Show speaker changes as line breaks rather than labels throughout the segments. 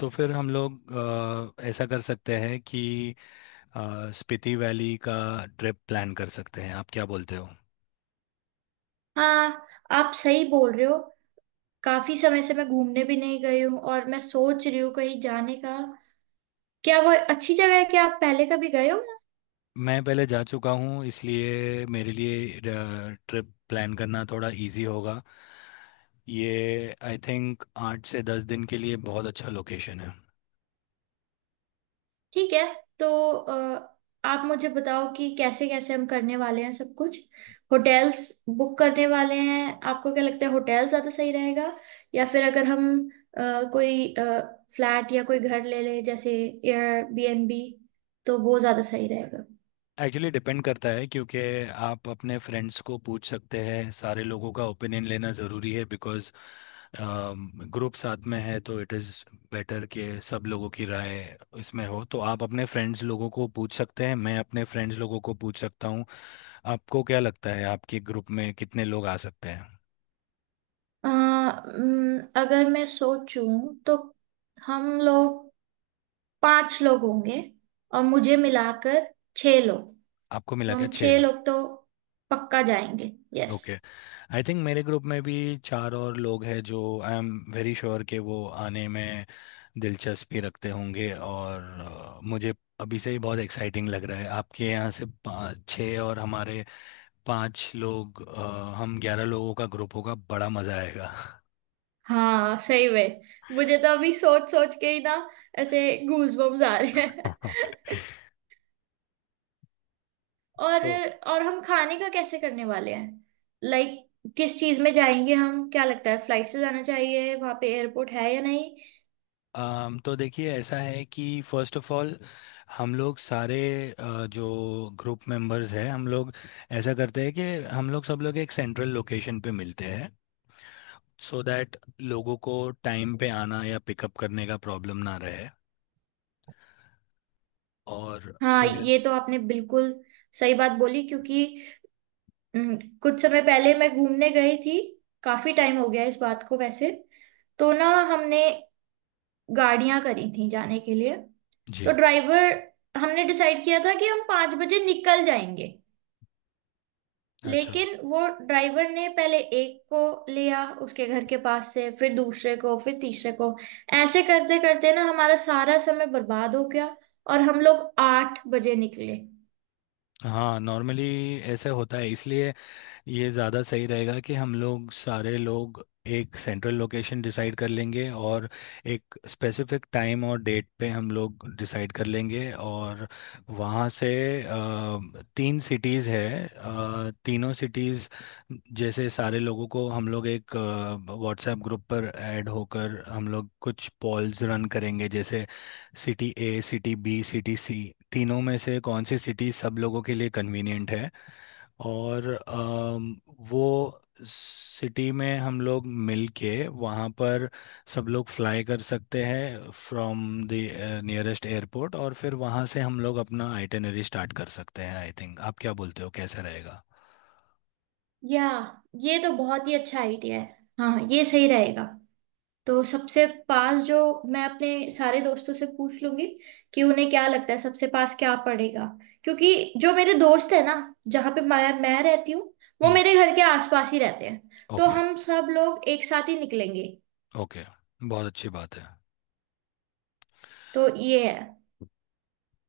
तो फिर हम लोग ऐसा कर सकते हैं कि स्पीति वैली का ट्रिप प्लान कर सकते हैं। आप क्या बोलते हो?
हाँ, आप सही बोल रहे हो। काफी समय से मैं घूमने भी नहीं गई हूँ और मैं सोच रही हूँ कहीं जाने का। क्या वो अच्छी जगह है? क्या आप पहले कभी गए हो?
मैं पहले जा चुका हूँ, इसलिए मेरे लिए ट्रिप प्लान करना थोड़ा इजी होगा। ये आई थिंक 8 से 10 दिन के लिए बहुत अच्छा लोकेशन है।
ठीक है। तो अ, आप मुझे बताओ कि कैसे कैसे हम करने वाले हैं सब कुछ। होटल्स बुक करने वाले हैं। आपको क्या लगता है, होटल ज्यादा सही रहेगा, या फिर अगर हम अ, कोई फ्लैट या कोई घर ले लें, जैसे एयरबीएनबी, तो वो ज्यादा सही रहेगा?
एक्चुअली डिपेंड करता है, क्योंकि आप अपने फ्रेंड्स को पूछ सकते हैं। सारे लोगों का ओपिनियन लेना ज़रूरी है बिकॉज़ ग्रुप साथ में है, तो इट इज़ बेटर कि सब लोगों की राय इसमें हो। तो आप अपने फ्रेंड्स लोगों को पूछ सकते हैं, मैं अपने फ्रेंड्स लोगों को पूछ सकता हूँ। आपको क्या लगता है आपके ग्रुप में कितने लोग आ सकते हैं?
अगर मैं सोचूं तो हम लोग पांच लोग होंगे, और मुझे मिलाकर छह लोग।
आपको मिला
तो
के
हम
छः
छह
लोग।
लोग तो पक्का जाएंगे। यस।
Okay. आई थिंक मेरे ग्रुप में भी चार और लोग हैं जो आई एम वेरी श्योर कि वो आने में दिलचस्पी रखते होंगे। और मुझे अभी से ही बहुत एक्साइटिंग लग रहा है। आपके यहाँ से पाँच छः और हमारे पाँच लोग, हम 11 लोगों का ग्रुप होगा, बड़ा मज़ा आएगा।
हाँ, सही में। मुझे तो अभी सोच सोच के ही ना, ऐसे गूज बम्स आ रहे हैं। और
तो
और हम खाने का कैसे करने वाले हैं। लाइक, किस चीज में जाएंगे हम? क्या लगता है, फ्लाइट से जाना चाहिए? वहां पे एयरपोर्ट है या नहीं?
तो देखिए, ऐसा है कि फर्स्ट ऑफ ऑल हम लोग सारे जो ग्रुप मेंबर्स हैं, हम लोग ऐसा करते हैं कि हम लोग सब लोग एक सेंट्रल लोकेशन पे मिलते हैं, सो दैट लोगों को टाइम पे आना या पिकअप करने का प्रॉब्लम ना रहे। और
हाँ,
फिर
ये तो आपने बिल्कुल सही बात बोली। क्योंकि हम्म, कुछ समय पहले मैं घूमने गई थी। काफी टाइम हो गया इस बात को वैसे। तो ना, हमने गाड़ियां करी थी जाने के लिए। तो
जी।
ड्राइवर, हमने डिसाइड किया था कि हम 5 बजे निकल जाएंगे।
अच्छा।
लेकिन वो ड्राइवर ने पहले एक को लिया उसके घर के पास से, फिर दूसरे को, फिर तीसरे को। ऐसे करते करते ना हमारा सारा समय बर्बाद हो गया, और हम लोग 8 बजे निकले।
हाँ, नॉर्मली ऐसे होता है, इसलिए ये ज़्यादा सही रहेगा कि हम लोग सारे लोग एक सेंट्रल लोकेशन डिसाइड कर लेंगे, और एक स्पेसिफिक टाइम और डेट पे हम लोग डिसाइड कर लेंगे। और वहाँ से तीन सिटीज़ है, तीनों सिटीज़ जैसे सारे लोगों को हम लोग एक व्हाट्सएप ग्रुप पर ऐड होकर हम लोग कुछ पॉल्स रन करेंगे, जैसे city A, city B, city C, तीनों में से कौन सी सिटी सब लोगों के लिए कन्वीनियंट है। और वो सिटी में हम लोग मिल के वहाँ पर सब लोग फ्लाई कर सकते हैं फ्रॉम द नियरेस्ट एयरपोर्ट, और फिर वहाँ से हम लोग अपना आइटिनरी स्टार्ट कर सकते हैं आई थिंक। आप क्या बोलते हो, कैसे रहेगा?
या, ये तो बहुत ही अच्छा आइडिया है। हाँ, ये सही रहेगा। तो सबसे पास जो, मैं अपने सारे दोस्तों से पूछ लूंगी कि उन्हें क्या लगता है, सबसे पास क्या पड़ेगा। क्योंकि जो मेरे दोस्त है ना, जहाँ पे मैं रहती हूँ, वो
हम्म।
मेरे घर के आसपास ही रहते हैं। तो
ओके,
हम सब लोग एक साथ ही निकलेंगे।
ओके, बहुत अच्छी बात है।
तो ये है।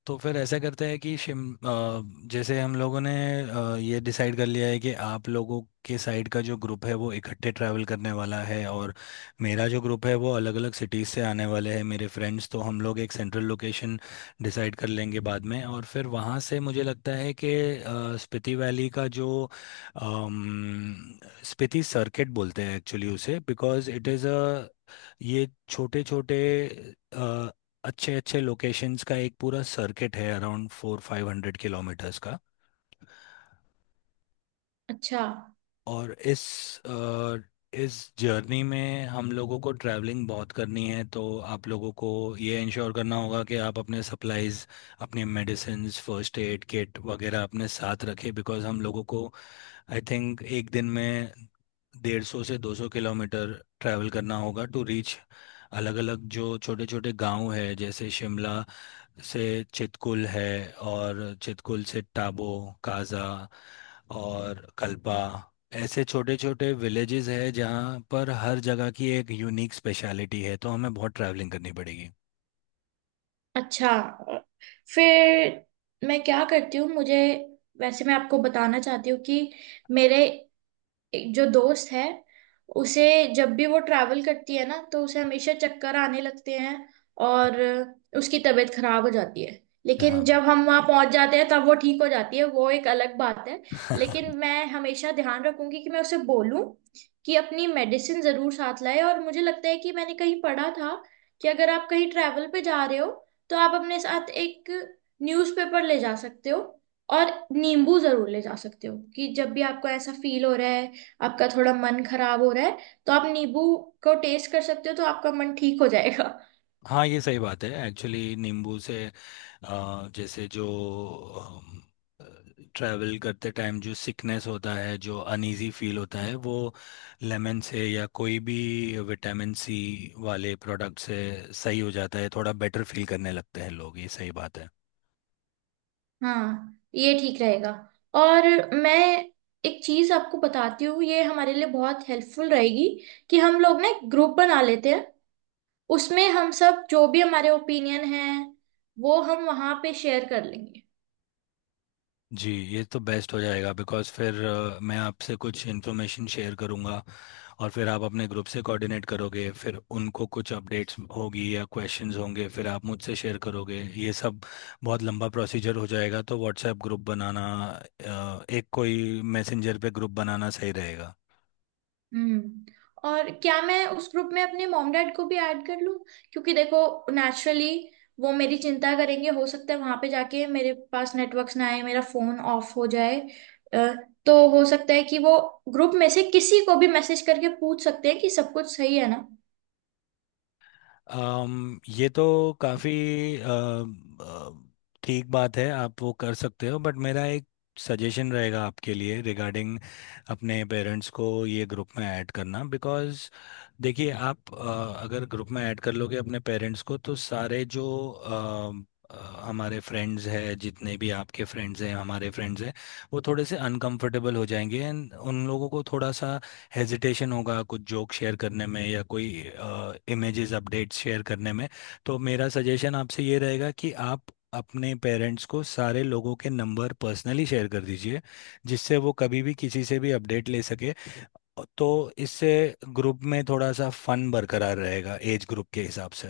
तो फिर ऐसा करते हैं कि जैसे हम लोगों ने ये डिसाइड कर लिया है कि आप लोगों के साइड का जो ग्रुप है वो इकट्ठे ट्रैवल करने वाला है, और मेरा जो ग्रुप है वो अलग अलग सिटीज़ से आने वाले हैं मेरे फ्रेंड्स। तो हम लोग एक सेंट्रल लोकेशन डिसाइड कर लेंगे बाद में, और फिर वहाँ से मुझे लगता है कि स्पीति वैली का जो अम, स्पीति सर्किट बोलते हैं एक्चुअली उसे, बिकॉज इट इज़ अ, ये छोटे छोटे अच्छे अच्छे लोकेशंस का एक पूरा सर्किट है around four five hundred kilometres का।
अच्छा।
और अ, इस जर्नी में हम लोगों को ट्रैवलिंग बहुत करनी है, तो आप लोगों को ये इंश्योर करना होगा कि आप अपने सप्लाइज, अपने मेडिसिन्स, फर्स्ट एड किट वगैरह अपने साथ रखें, बिकॉज़ हम लोगों को आई थिंक एक दिन में 150 से 200 किलोमीटर ट्रैवल करना होगा टू रीच अलग अलग जो छोटे छोटे गांव है, जैसे शिमला से चितकुल है, और चितकुल से टाबो, काजा, और कल्पा, ऐसे छोटे छोटे विलेजेस है जहाँ पर हर जगह की एक यूनिक स्पेशलिटी है, तो हमें बहुत ट्रैवलिंग करनी पड़ेगी।
अच्छा। फिर मैं क्या करती हूँ, मुझे, वैसे मैं आपको बताना चाहती हूँ कि मेरे एक जो दोस्त है, उसे जब भी वो ट्रैवल करती है ना, तो उसे हमेशा चक्कर आने लगते हैं, और उसकी तबीयत खराब हो जाती है। लेकिन जब
हाँ।
हम वहां पहुंच जाते हैं, तब वो ठीक हो जाती है, वो एक अलग बात है। लेकिन मैं हमेशा ध्यान रखूंगी कि मैं उसे बोलूं कि अपनी मेडिसिन जरूर साथ लाए। और मुझे लगता है कि मैंने कहीं पढ़ा था कि अगर आप कहीं ट्रैवल पे जा रहे हो, तो आप अपने साथ एक न्यूज़पेपर ले जा सकते हो, और नींबू जरूर ले जा सकते हो। कि जब भी आपको ऐसा फील हो रहा है, आपका थोड़ा मन खराब हो रहा है, तो आप नींबू को टेस्ट कर सकते हो, तो आपका मन ठीक हो जाएगा।
हाँ, ये सही बात है। एक्चुअली नींबू से जैसे जो ट्रैवल करते टाइम जो सिकनेस होता है, जो अनइजी फील होता है, वो लेमन से या कोई भी विटामिन सी वाले प्रोडक्ट से सही हो जाता है, थोड़ा बेटर फील करने लगते हैं लोग। ये सही बात है।
हाँ, ये ठीक रहेगा। और मैं एक चीज आपको बताती हूँ, ये हमारे लिए बहुत हेल्पफुल रहेगी। कि हम लोग ना एक ग्रुप बना लेते हैं, उसमें हम सब जो भी हमारे ओपिनियन हैं, वो हम वहां पे शेयर कर लेंगे।
जी, ये तो बेस्ट हो जाएगा बिकॉज़ फिर मैं आपसे कुछ इन्फॉर्मेशन शेयर करूँगा, और फिर आप अपने ग्रुप से कोऑर्डिनेट करोगे, फिर उनको कुछ अपडेट्स होगी या क्वेश्चंस होंगे, फिर आप मुझसे शेयर करोगे, ये सब बहुत लंबा प्रोसीजर हो जाएगा। तो व्हाट्सएप ग्रुप बनाना, एक कोई मैसेंजर पे ग्रुप बनाना सही रहेगा।
हम्म। और क्या मैं उस ग्रुप में अपने मॉम डैड को भी ऐड कर लूं? क्योंकि देखो, नेचुरली वो मेरी चिंता करेंगे। हो सकता है वहां पे जाके मेरे पास नेटवर्क्स ना आए, मेरा फोन ऑफ हो जाए। अ, तो हो सकता है कि वो ग्रुप में से किसी को भी मैसेज करके पूछ सकते हैं कि सब कुछ सही है ना।
ये तो काफ़ी ठीक बात है, आप वो कर सकते हो, बट मेरा एक सजेशन रहेगा आपके लिए रिगार्डिंग अपने पेरेंट्स को ये ग्रुप में ऐड करना, बिकॉज़ देखिए, आप अगर ग्रुप में ऐड कर लोगे अपने पेरेंट्स को तो सारे जो अ, हमारे फ्रेंड्स हैं, जितने भी आपके फ्रेंड्स हैं, हमारे फ्रेंड्स हैं, वो थोड़े से अनकंफर्टेबल हो जाएंगे, एंड उन लोगों को थोड़ा सा हेजिटेशन होगा कुछ जोक शेयर करने में या कोई इमेजेस, अपडेट्स शेयर करने में। तो मेरा सजेशन आपसे ये रहेगा कि आप अपने पेरेंट्स को सारे लोगों के नंबर पर्सनली शेयर कर दीजिए, जिससे वो कभी भी किसी से भी अपडेट ले सके। तो इससे ग्रुप में थोड़ा सा फन बरकरार रहेगा एज ग्रुप के हिसाब से।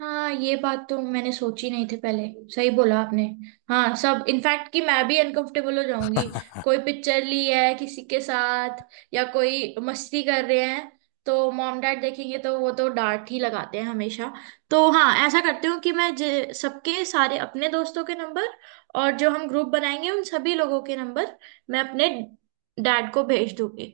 हाँ, ये बात तो मैंने सोची नहीं थी पहले। सही बोला आपने। हाँ, सब, इनफैक्ट कि मैं भी अनकंफर्टेबल हो जाऊंगी। कोई पिक्चर ली है किसी के साथ, या कोई मस्ती कर रहे हैं, तो मॉम डैड देखेंगे, तो वो तो डांट ही लगाते हैं हमेशा। तो हाँ, ऐसा करती हूँ कि मैं सबके सारे अपने दोस्तों के नंबर, और जो हम ग्रुप बनाएंगे उन सभी लोगों के नंबर मैं अपने डैड को भेज दूंगी।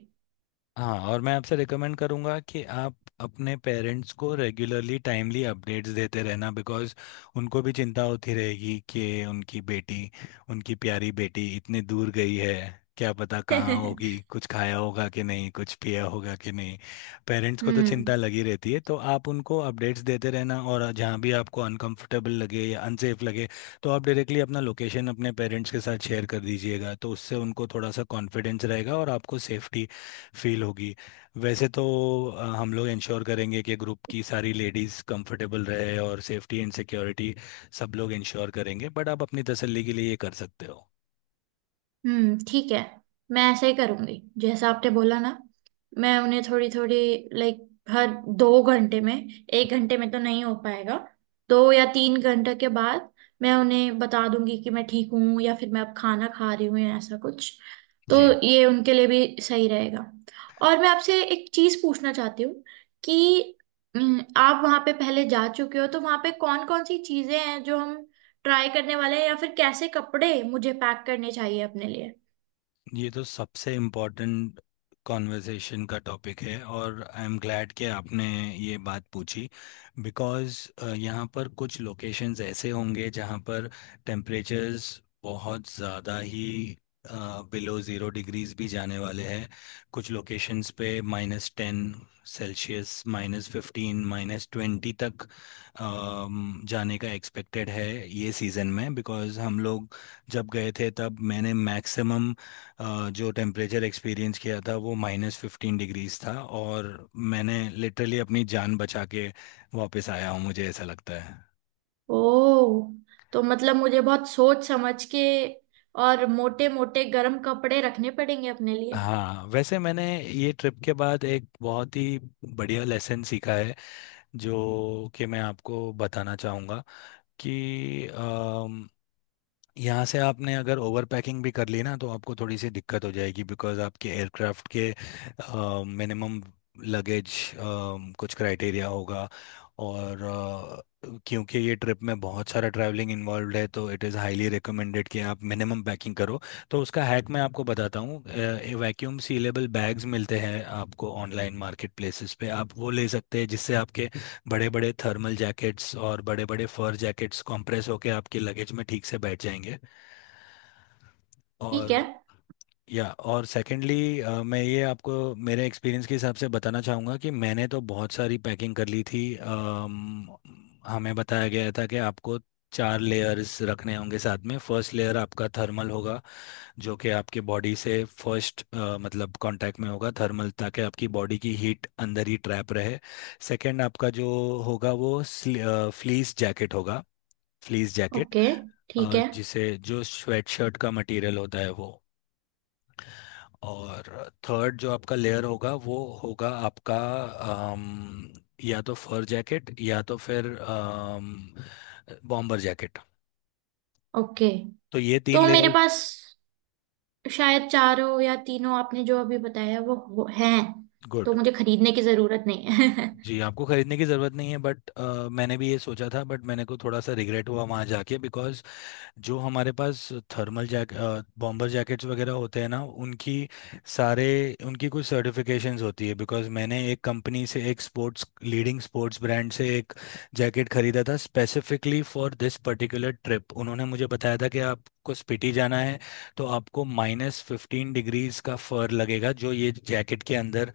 हाँ, और मैं आपसे रिकमेंड करूँगा कि आप अपने पेरेंट्स को रेगुलरली टाइमली अपडेट्स देते रहना, बिकॉज़ उनको भी चिंता होती रहेगी कि उनकी बेटी, उनकी प्यारी बेटी इतने दूर गई है, क्या पता कहाँ होगी, कुछ खाया होगा कि नहीं, कुछ पिया होगा कि नहीं। पेरेंट्स को तो
हम्म।
चिंता लगी रहती है, तो आप उनको अपडेट्स देते रहना, और जहाँ भी आपको अनकंफर्टेबल लगे या अनसेफ लगे, तो आप डायरेक्टली अपना लोकेशन अपने पेरेंट्स के साथ शेयर कर दीजिएगा, तो उससे उनको थोड़ा सा कॉन्फिडेंस रहेगा और आपको सेफ्टी फील होगी। वैसे तो हम लोग इंश्योर करेंगे कि ग्रुप की सारी लेडीज़ कंफर्टेबल रहे और सेफ्टी एंड सिक्योरिटी सब लोग इंश्योर करेंगे, बट आप अपनी तसल्ली के लिए ये कर सकते हो।
हम्म, ठीक है। मैं ऐसे ही करूंगी, जैसा आपने बोला ना। मैं उन्हें थोड़ी थोड़ी, लाइक, हर 2 घंटे में, 1 घंटे में तो नहीं हो पाएगा, 2 या 3 घंटे के बाद मैं उन्हें बता दूंगी कि मैं ठीक हूँ, या फिर मैं अब खाना खा रही हूँ, या ऐसा कुछ। तो
जी,
ये उनके लिए भी सही रहेगा। और मैं आपसे एक चीज पूछना चाहती हूँ कि आप वहाँ पे पहले जा चुके हो, तो वहाँ पे कौन कौन सी चीजें हैं जो हम ट्राई करने वाले हैं, या फिर कैसे कपड़े मुझे पैक करने चाहिए अपने लिए?
ये तो सबसे इम्पोर्टेंट कॉन्वर्सेशन का टॉपिक है, और आई एम ग्लैड कि आपने ये बात पूछी, बिकॉज़ यहाँ पर कुछ लोकेशंस ऐसे होंगे जहाँ पर टेम्परेचर्स बहुत ज़्यादा ही बिलो ज़ीरो डिग्रीज भी जाने वाले हैं। कुछ लोकेशंस पे -10 सेल्सियस, -15, -20 तक जाने का एक्सपेक्टेड है। ये सीज़न में बिकॉज़ हम लोग जब गए थे, तब मैंने मैक्सिमम जो टेम्परेचर एक्सपीरियंस किया था, वो -15 डिग्रीज था। और मैंने लिटरली अपनी जान बचा के वापस आया हूँ, मुझे ऐसा लगता है।
ओ, तो मतलब मुझे बहुत सोच समझ के और मोटे मोटे गर्म कपड़े रखने पड़ेंगे अपने लिए।
हाँ, वैसे मैंने ये ट्रिप के बाद एक बहुत ही बढ़िया लेसन सीखा है, जो कि मैं आपको बताना चाहूँगा, कि यहाँ से आपने अगर ओवर पैकिंग भी कर ली ना, तो आपको थोड़ी सी दिक्कत हो जाएगी, बिकॉज आपके एयरक्राफ्ट के मिनिमम लगेज कुछ क्राइटेरिया होगा। और क्योंकि ये ट्रिप में बहुत सारा ट्रैवलिंग इन्वॉल्व है, तो इट इज़ हाईली रिकमेंडेड कि आप मिनिमम पैकिंग करो। तो उसका हैक मैं आपको बताता हूँ। वैक्यूम सीलेबल बैग्स मिलते हैं आपको ऑनलाइन मार्केट प्लेसेस पे, आप वो ले सकते हैं, जिससे आपके बड़े बड़े थर्मल जैकेट्स और बड़े बड़े फर जैकेट्स कंप्रेस होके आपके लगेज में ठीक से बैठ जाएंगे।
ठीक है।
और या और सेकेंडली मैं ये आपको मेरे एक्सपीरियंस के हिसाब से बताना चाहूँगा, कि मैंने तो बहुत सारी पैकिंग कर ली थी। हमें बताया गया था कि आपको चार लेयर्स रखने होंगे साथ में। फर्स्ट लेयर आपका थर्मल होगा, जो कि आपकी बॉडी से फर्स्ट मतलब कांटेक्ट में होगा, थर्मल, ताकि आपकी बॉडी की हीट अंदर ही ट्रैप रहे। सेकंड आपका जो होगा वो फ्लीस जैकेट होगा, फ्लीस जैकेट,
ओके। ठीक है।
जिसे जो स्वेट शर्ट का मटेरियल होता है वो। और थर्ड जो आपका लेयर होगा वो होगा आपका अम, या तो फर जैकेट, या तो फिर बॉम्बर जैकेट।
ओके,
तो ये तीन
तो मेरे
लेयर।
पास शायद चारों या तीनों आपने जो अभी बताया वो हैं।
गुड।
तो मुझे खरीदने की जरूरत नहीं है।
जी, आपको खरीदने की ज़रूरत नहीं है, बट मैंने भी ये सोचा था, बट मैंने को थोड़ा सा रिग्रेट हुआ वहाँ जाके, बिकॉज जो हमारे पास थर्मल जैक, बॉम्बर जैकेट्स वगैरह होते हैं ना, उनकी सारे उनकी कुछ सर्टिफिकेशंस होती है। बिकॉज मैंने एक कंपनी से, एक स्पोर्ट्स, लीडिंग स्पोर्ट्स ब्रांड से एक जैकेट खरीदा था specifically for this particular trip, उन्होंने मुझे बताया था कि आपको स्पीति जाना है, तो आपको -15 डिग्रीज का फर लगेगा, जो ये जैकेट के अंदर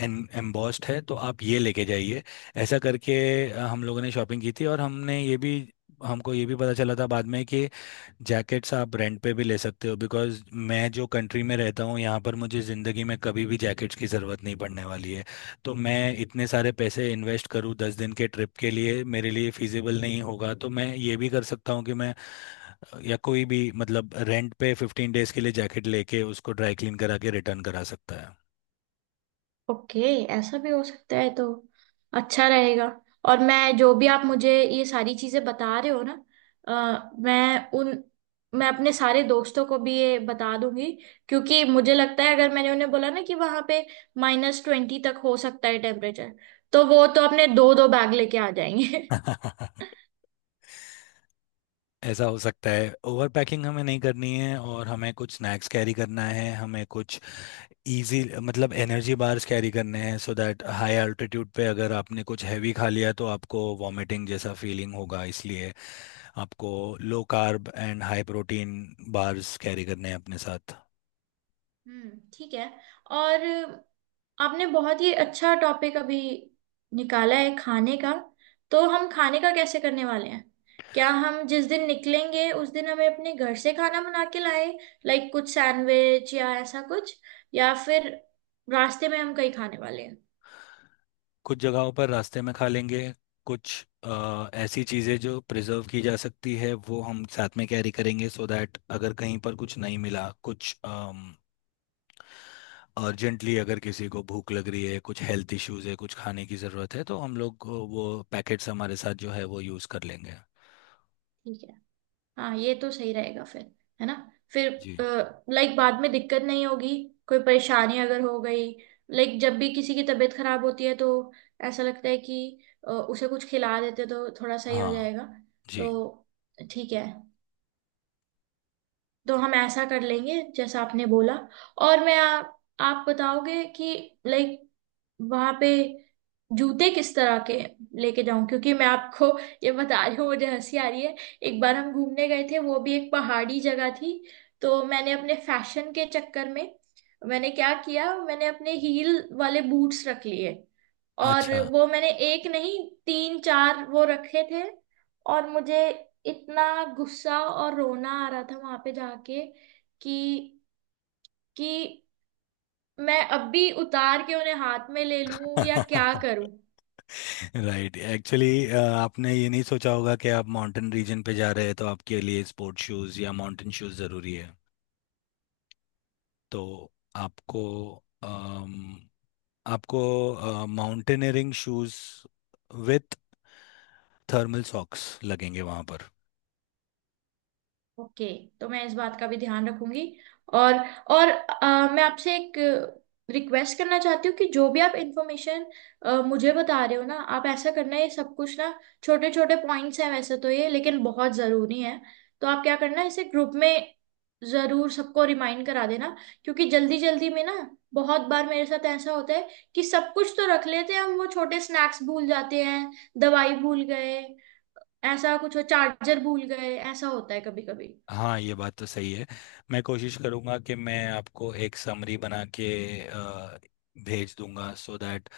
एम्बॉस्ड है, तो आप ये लेके जाइए। ऐसा करके हम लोगों ने शॉपिंग की थी, और हमने ये भी हमको ये भी पता चला था बाद में कि जैकेट्स आप रेंट पे भी ले सकते हो, बिकॉज मैं जो कंट्री में रहता हूँ यहाँ पर, मुझे ज़िंदगी में कभी भी जैकेट्स की ज़रूरत नहीं पड़ने वाली है। तो मैं इतने सारे पैसे इन्वेस्ट करूँ 10 दिन के ट्रिप के लिए, मेरे लिए फिजिबल नहीं होगा, तो मैं ये भी कर सकता हूँ कि मैं या कोई भी, मतलब, रेंट पे 15 डेज के लिए जैकेट लेके उसको ड्राई क्लीन करा के रिटर्न करा सकता है।
ओके, ऐसा भी हो सकता है, तो अच्छा रहेगा। और मैं, जो भी आप मुझे ये सारी चीजें बता रहे हो ना, मैं उन, मैं अपने सारे दोस्तों को भी ये बता दूंगी। क्योंकि मुझे लगता है, अगर मैंने उन्हें बोला ना कि वहां पे -20 तक हो सकता है टेम्परेचर, तो वो तो अपने दो दो बैग लेके आ जाएंगे।
ऐसा हो सकता है। ओवर पैकिंग हमें नहीं करनी है, और हमें कुछ स्नैक्स कैरी करना है, हमें कुछ इजी, मतलब एनर्जी बार्स कैरी करने हैं, सो दैट हाई अल्टीट्यूड पे अगर आपने कुछ हैवी खा लिया तो आपको वॉमिटिंग जैसा फीलिंग होगा, इसलिए आपको low carb and high protein bars carry करने हैं अपने साथ।
हम्म, ठीक है। और आपने बहुत ही अच्छा टॉपिक अभी निकाला है खाने का। तो हम खाने का कैसे करने वाले हैं? क्या हम जिस दिन निकलेंगे, उस दिन हमें अपने घर से खाना बना के लाए? लाइक, कुछ सैंडविच या ऐसा कुछ, या फिर रास्ते में हम कहीं खाने वाले हैं?
कुछ जगहों पर रास्ते में खा लेंगे, कुछ ऐसी चीज़ें जो प्रिजर्व की जा सकती है वो हम साथ में कैरी करेंगे, सो दैट अगर कहीं पर कुछ नहीं मिला, कुछ अर्जेंटली अगर किसी को भूख लग रही है, कुछ हेल्थ इश्यूज है, कुछ खाने की ज़रूरत है, तो हम लोग को वो पैकेट्स हमारे साथ जो है वो यूज़ कर लेंगे।
ठीक है। हाँ, ये तो सही रहेगा फिर, है ना? फिर,
जी।
लाइक, बाद में दिक्कत नहीं होगी कोई परेशानी अगर हो गई। लाइक, जब भी किसी की तबीयत खराब होती है, तो ऐसा लगता है कि उसे कुछ खिला देते तो थोड़ा सही हो
हाँ।
जाएगा।
जी।
तो ठीक है। तो हम ऐसा कर लेंगे जैसा आपने बोला। और आप बताओगे कि लाइक, वहां पे जूते किस तरह के लेके जाऊं? क्योंकि मैं आपको ये बता रही हूँ, मुझे हंसी आ रही है। एक बार हम घूमने गए थे, वो भी एक पहाड़ी जगह थी। तो मैंने अपने फैशन के चक्कर में, मैंने क्या किया, मैंने अपने हील वाले बूट्स रख लिए। और
अच्छा।
वो मैंने एक नहीं, तीन चार वो रखे थे। और मुझे इतना गुस्सा और रोना आ रहा था वहां पे जाके कि कि मैं अब भी उतार के उन्हें हाथ में ले लूं या क्या करूं।
राइट, एक्चुअली आपने ये नहीं सोचा होगा कि आप माउंटेन रीजन पे जा रहे हैं, तो आपके लिए स्पोर्ट शूज़ या माउंटेन शूज़ ज़रूरी है। तो आपको अम, आपको mountaineering shoes with thermal socks लगेंगे वहाँ पर।
ओके, तो मैं इस बात का भी ध्यान रखूंगी। और और मैं आपसे एक रिक्वेस्ट करना चाहती हूँ कि जो भी आप इंफॉर्मेशन मुझे बता रहे हो ना, आप ऐसा करना, ये सब कुछ ना छोटे छोटे पॉइंट्स हैं वैसे तो ये, लेकिन बहुत ज़रूरी है। तो आप क्या करना, इसे ग्रुप में ज़रूर सबको रिमाइंड करा देना। क्योंकि जल्दी जल्दी में ना, बहुत बार मेरे साथ ऐसा होता है कि सब कुछ तो रख लेते हैं हम, वो छोटे स्नैक्स भूल जाते हैं, दवाई भूल गए, ऐसा कुछ हो, चार्जर भूल गए, ऐसा होता है कभी कभी।
हाँ, ये बात तो सही है, मैं कोशिश करूँगा कि मैं आपको एक समरी बना के अ, भेज दूंगा, सो दैट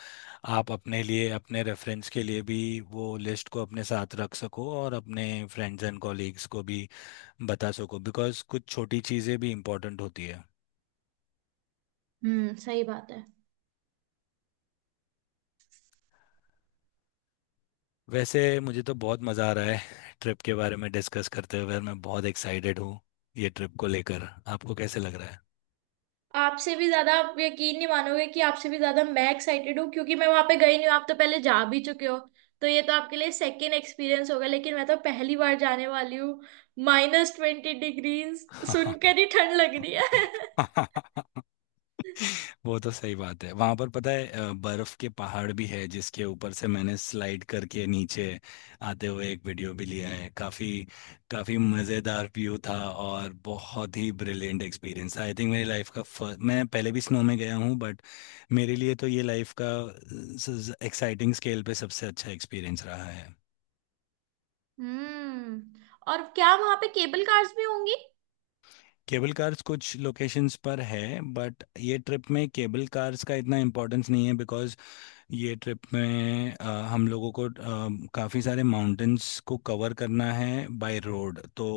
आप अपने लिए, अपने रेफरेंस के लिए भी वो लिस्ट को अपने साथ रख सको और अपने फ्रेंड्स एंड कॉलीग्स को भी बता सको, बिकॉज़ कुछ छोटी चीज़ें भी इम्पोर्टेंट होती है।
हम्म, सही बात है।
वैसे मुझे तो बहुत मज़ा आ रहा है ट्रिप के बारे में डिस्कस करते हुए, और मैं बहुत एक्साइटेड हूँ। ये ट्रिप को लेकर आपको कैसे लग रहा
आपसे भी ज्यादा, आप यकीन नहीं मानोगे कि आपसे भी ज्यादा मैं एक्साइटेड हूँ। क्योंकि मैं वहां पे गई नहीं हूँ, आप तो पहले जा भी चुके हो। तो ये तो आपके लिए सेकेंड एक्सपीरियंस होगा, लेकिन मैं तो पहली बार जाने वाली हूँ। -20 डिग्री
है?
सुनकर ही ठंड लग रही है।
वो तो सही बात है, वहां पर पता है बर्फ के पहाड़ भी है, जिसके ऊपर से मैंने स्लाइड करके नीचे आते हुए एक वीडियो भी लिया है। काफी काफी मजेदार व्यू था, और बहुत ही ब्रिलियंट एक्सपीरियंस था आई थिंक। मेरी लाइफ का फर्स्ट, मैं पहले भी स्नो में गया हूँ बट मेरे लिए तो ये लाइफ का एक्साइटिंग स्केल पे सबसे अच्छा एक्सपीरियंस रहा है।
हम्म, और क्या वहां पे केबल कार्स भी होंगी?
केबल कार्स कुछ लोकेशंस पर है, बट ये ट्रिप में केबल कार्स का इतना इम्पोर्टेंस नहीं है, बिकॉज ये ट्रिप में हम लोगों को काफ़ी सारे माउंटेन्स को कवर करना है बाय रोड, तो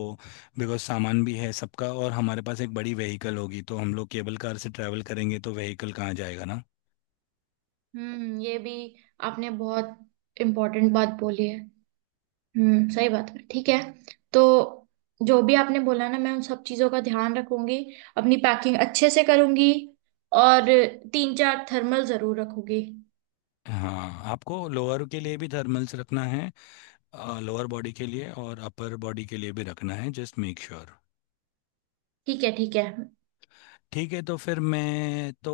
बिकॉज सामान भी है सबका और हमारे पास एक बड़ी व्हीकल होगी, तो हम लोग केबल कार से ट्रैवल करेंगे तो व्हीकल कहाँ जाएगा ना।
हम्म, ये भी आपने बहुत इम्पोर्टेंट बात बोली है। हम्म, सही बात है। ठीक है। तो जो भी आपने बोला ना, मैं उन सब चीजों का ध्यान रखूंगी। अपनी पैकिंग अच्छे से करूंगी, और तीन चार थर्मल जरूर रखूंगी।
हाँ, आपको लोअर के लिए भी थर्मल्स रखना है, लोअर बॉडी के लिए और अपर बॉडी के लिए भी रखना है, जस्ट मेक श्योर।
ठीक है। ठीक
ठीक है, तो फिर मैं तो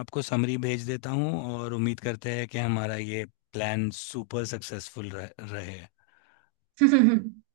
आपको समरी भेज देता हूँ, और उम्मीद करते हैं कि हमारा ये प्लान सुपर सक्सेसफुल रहे।
है।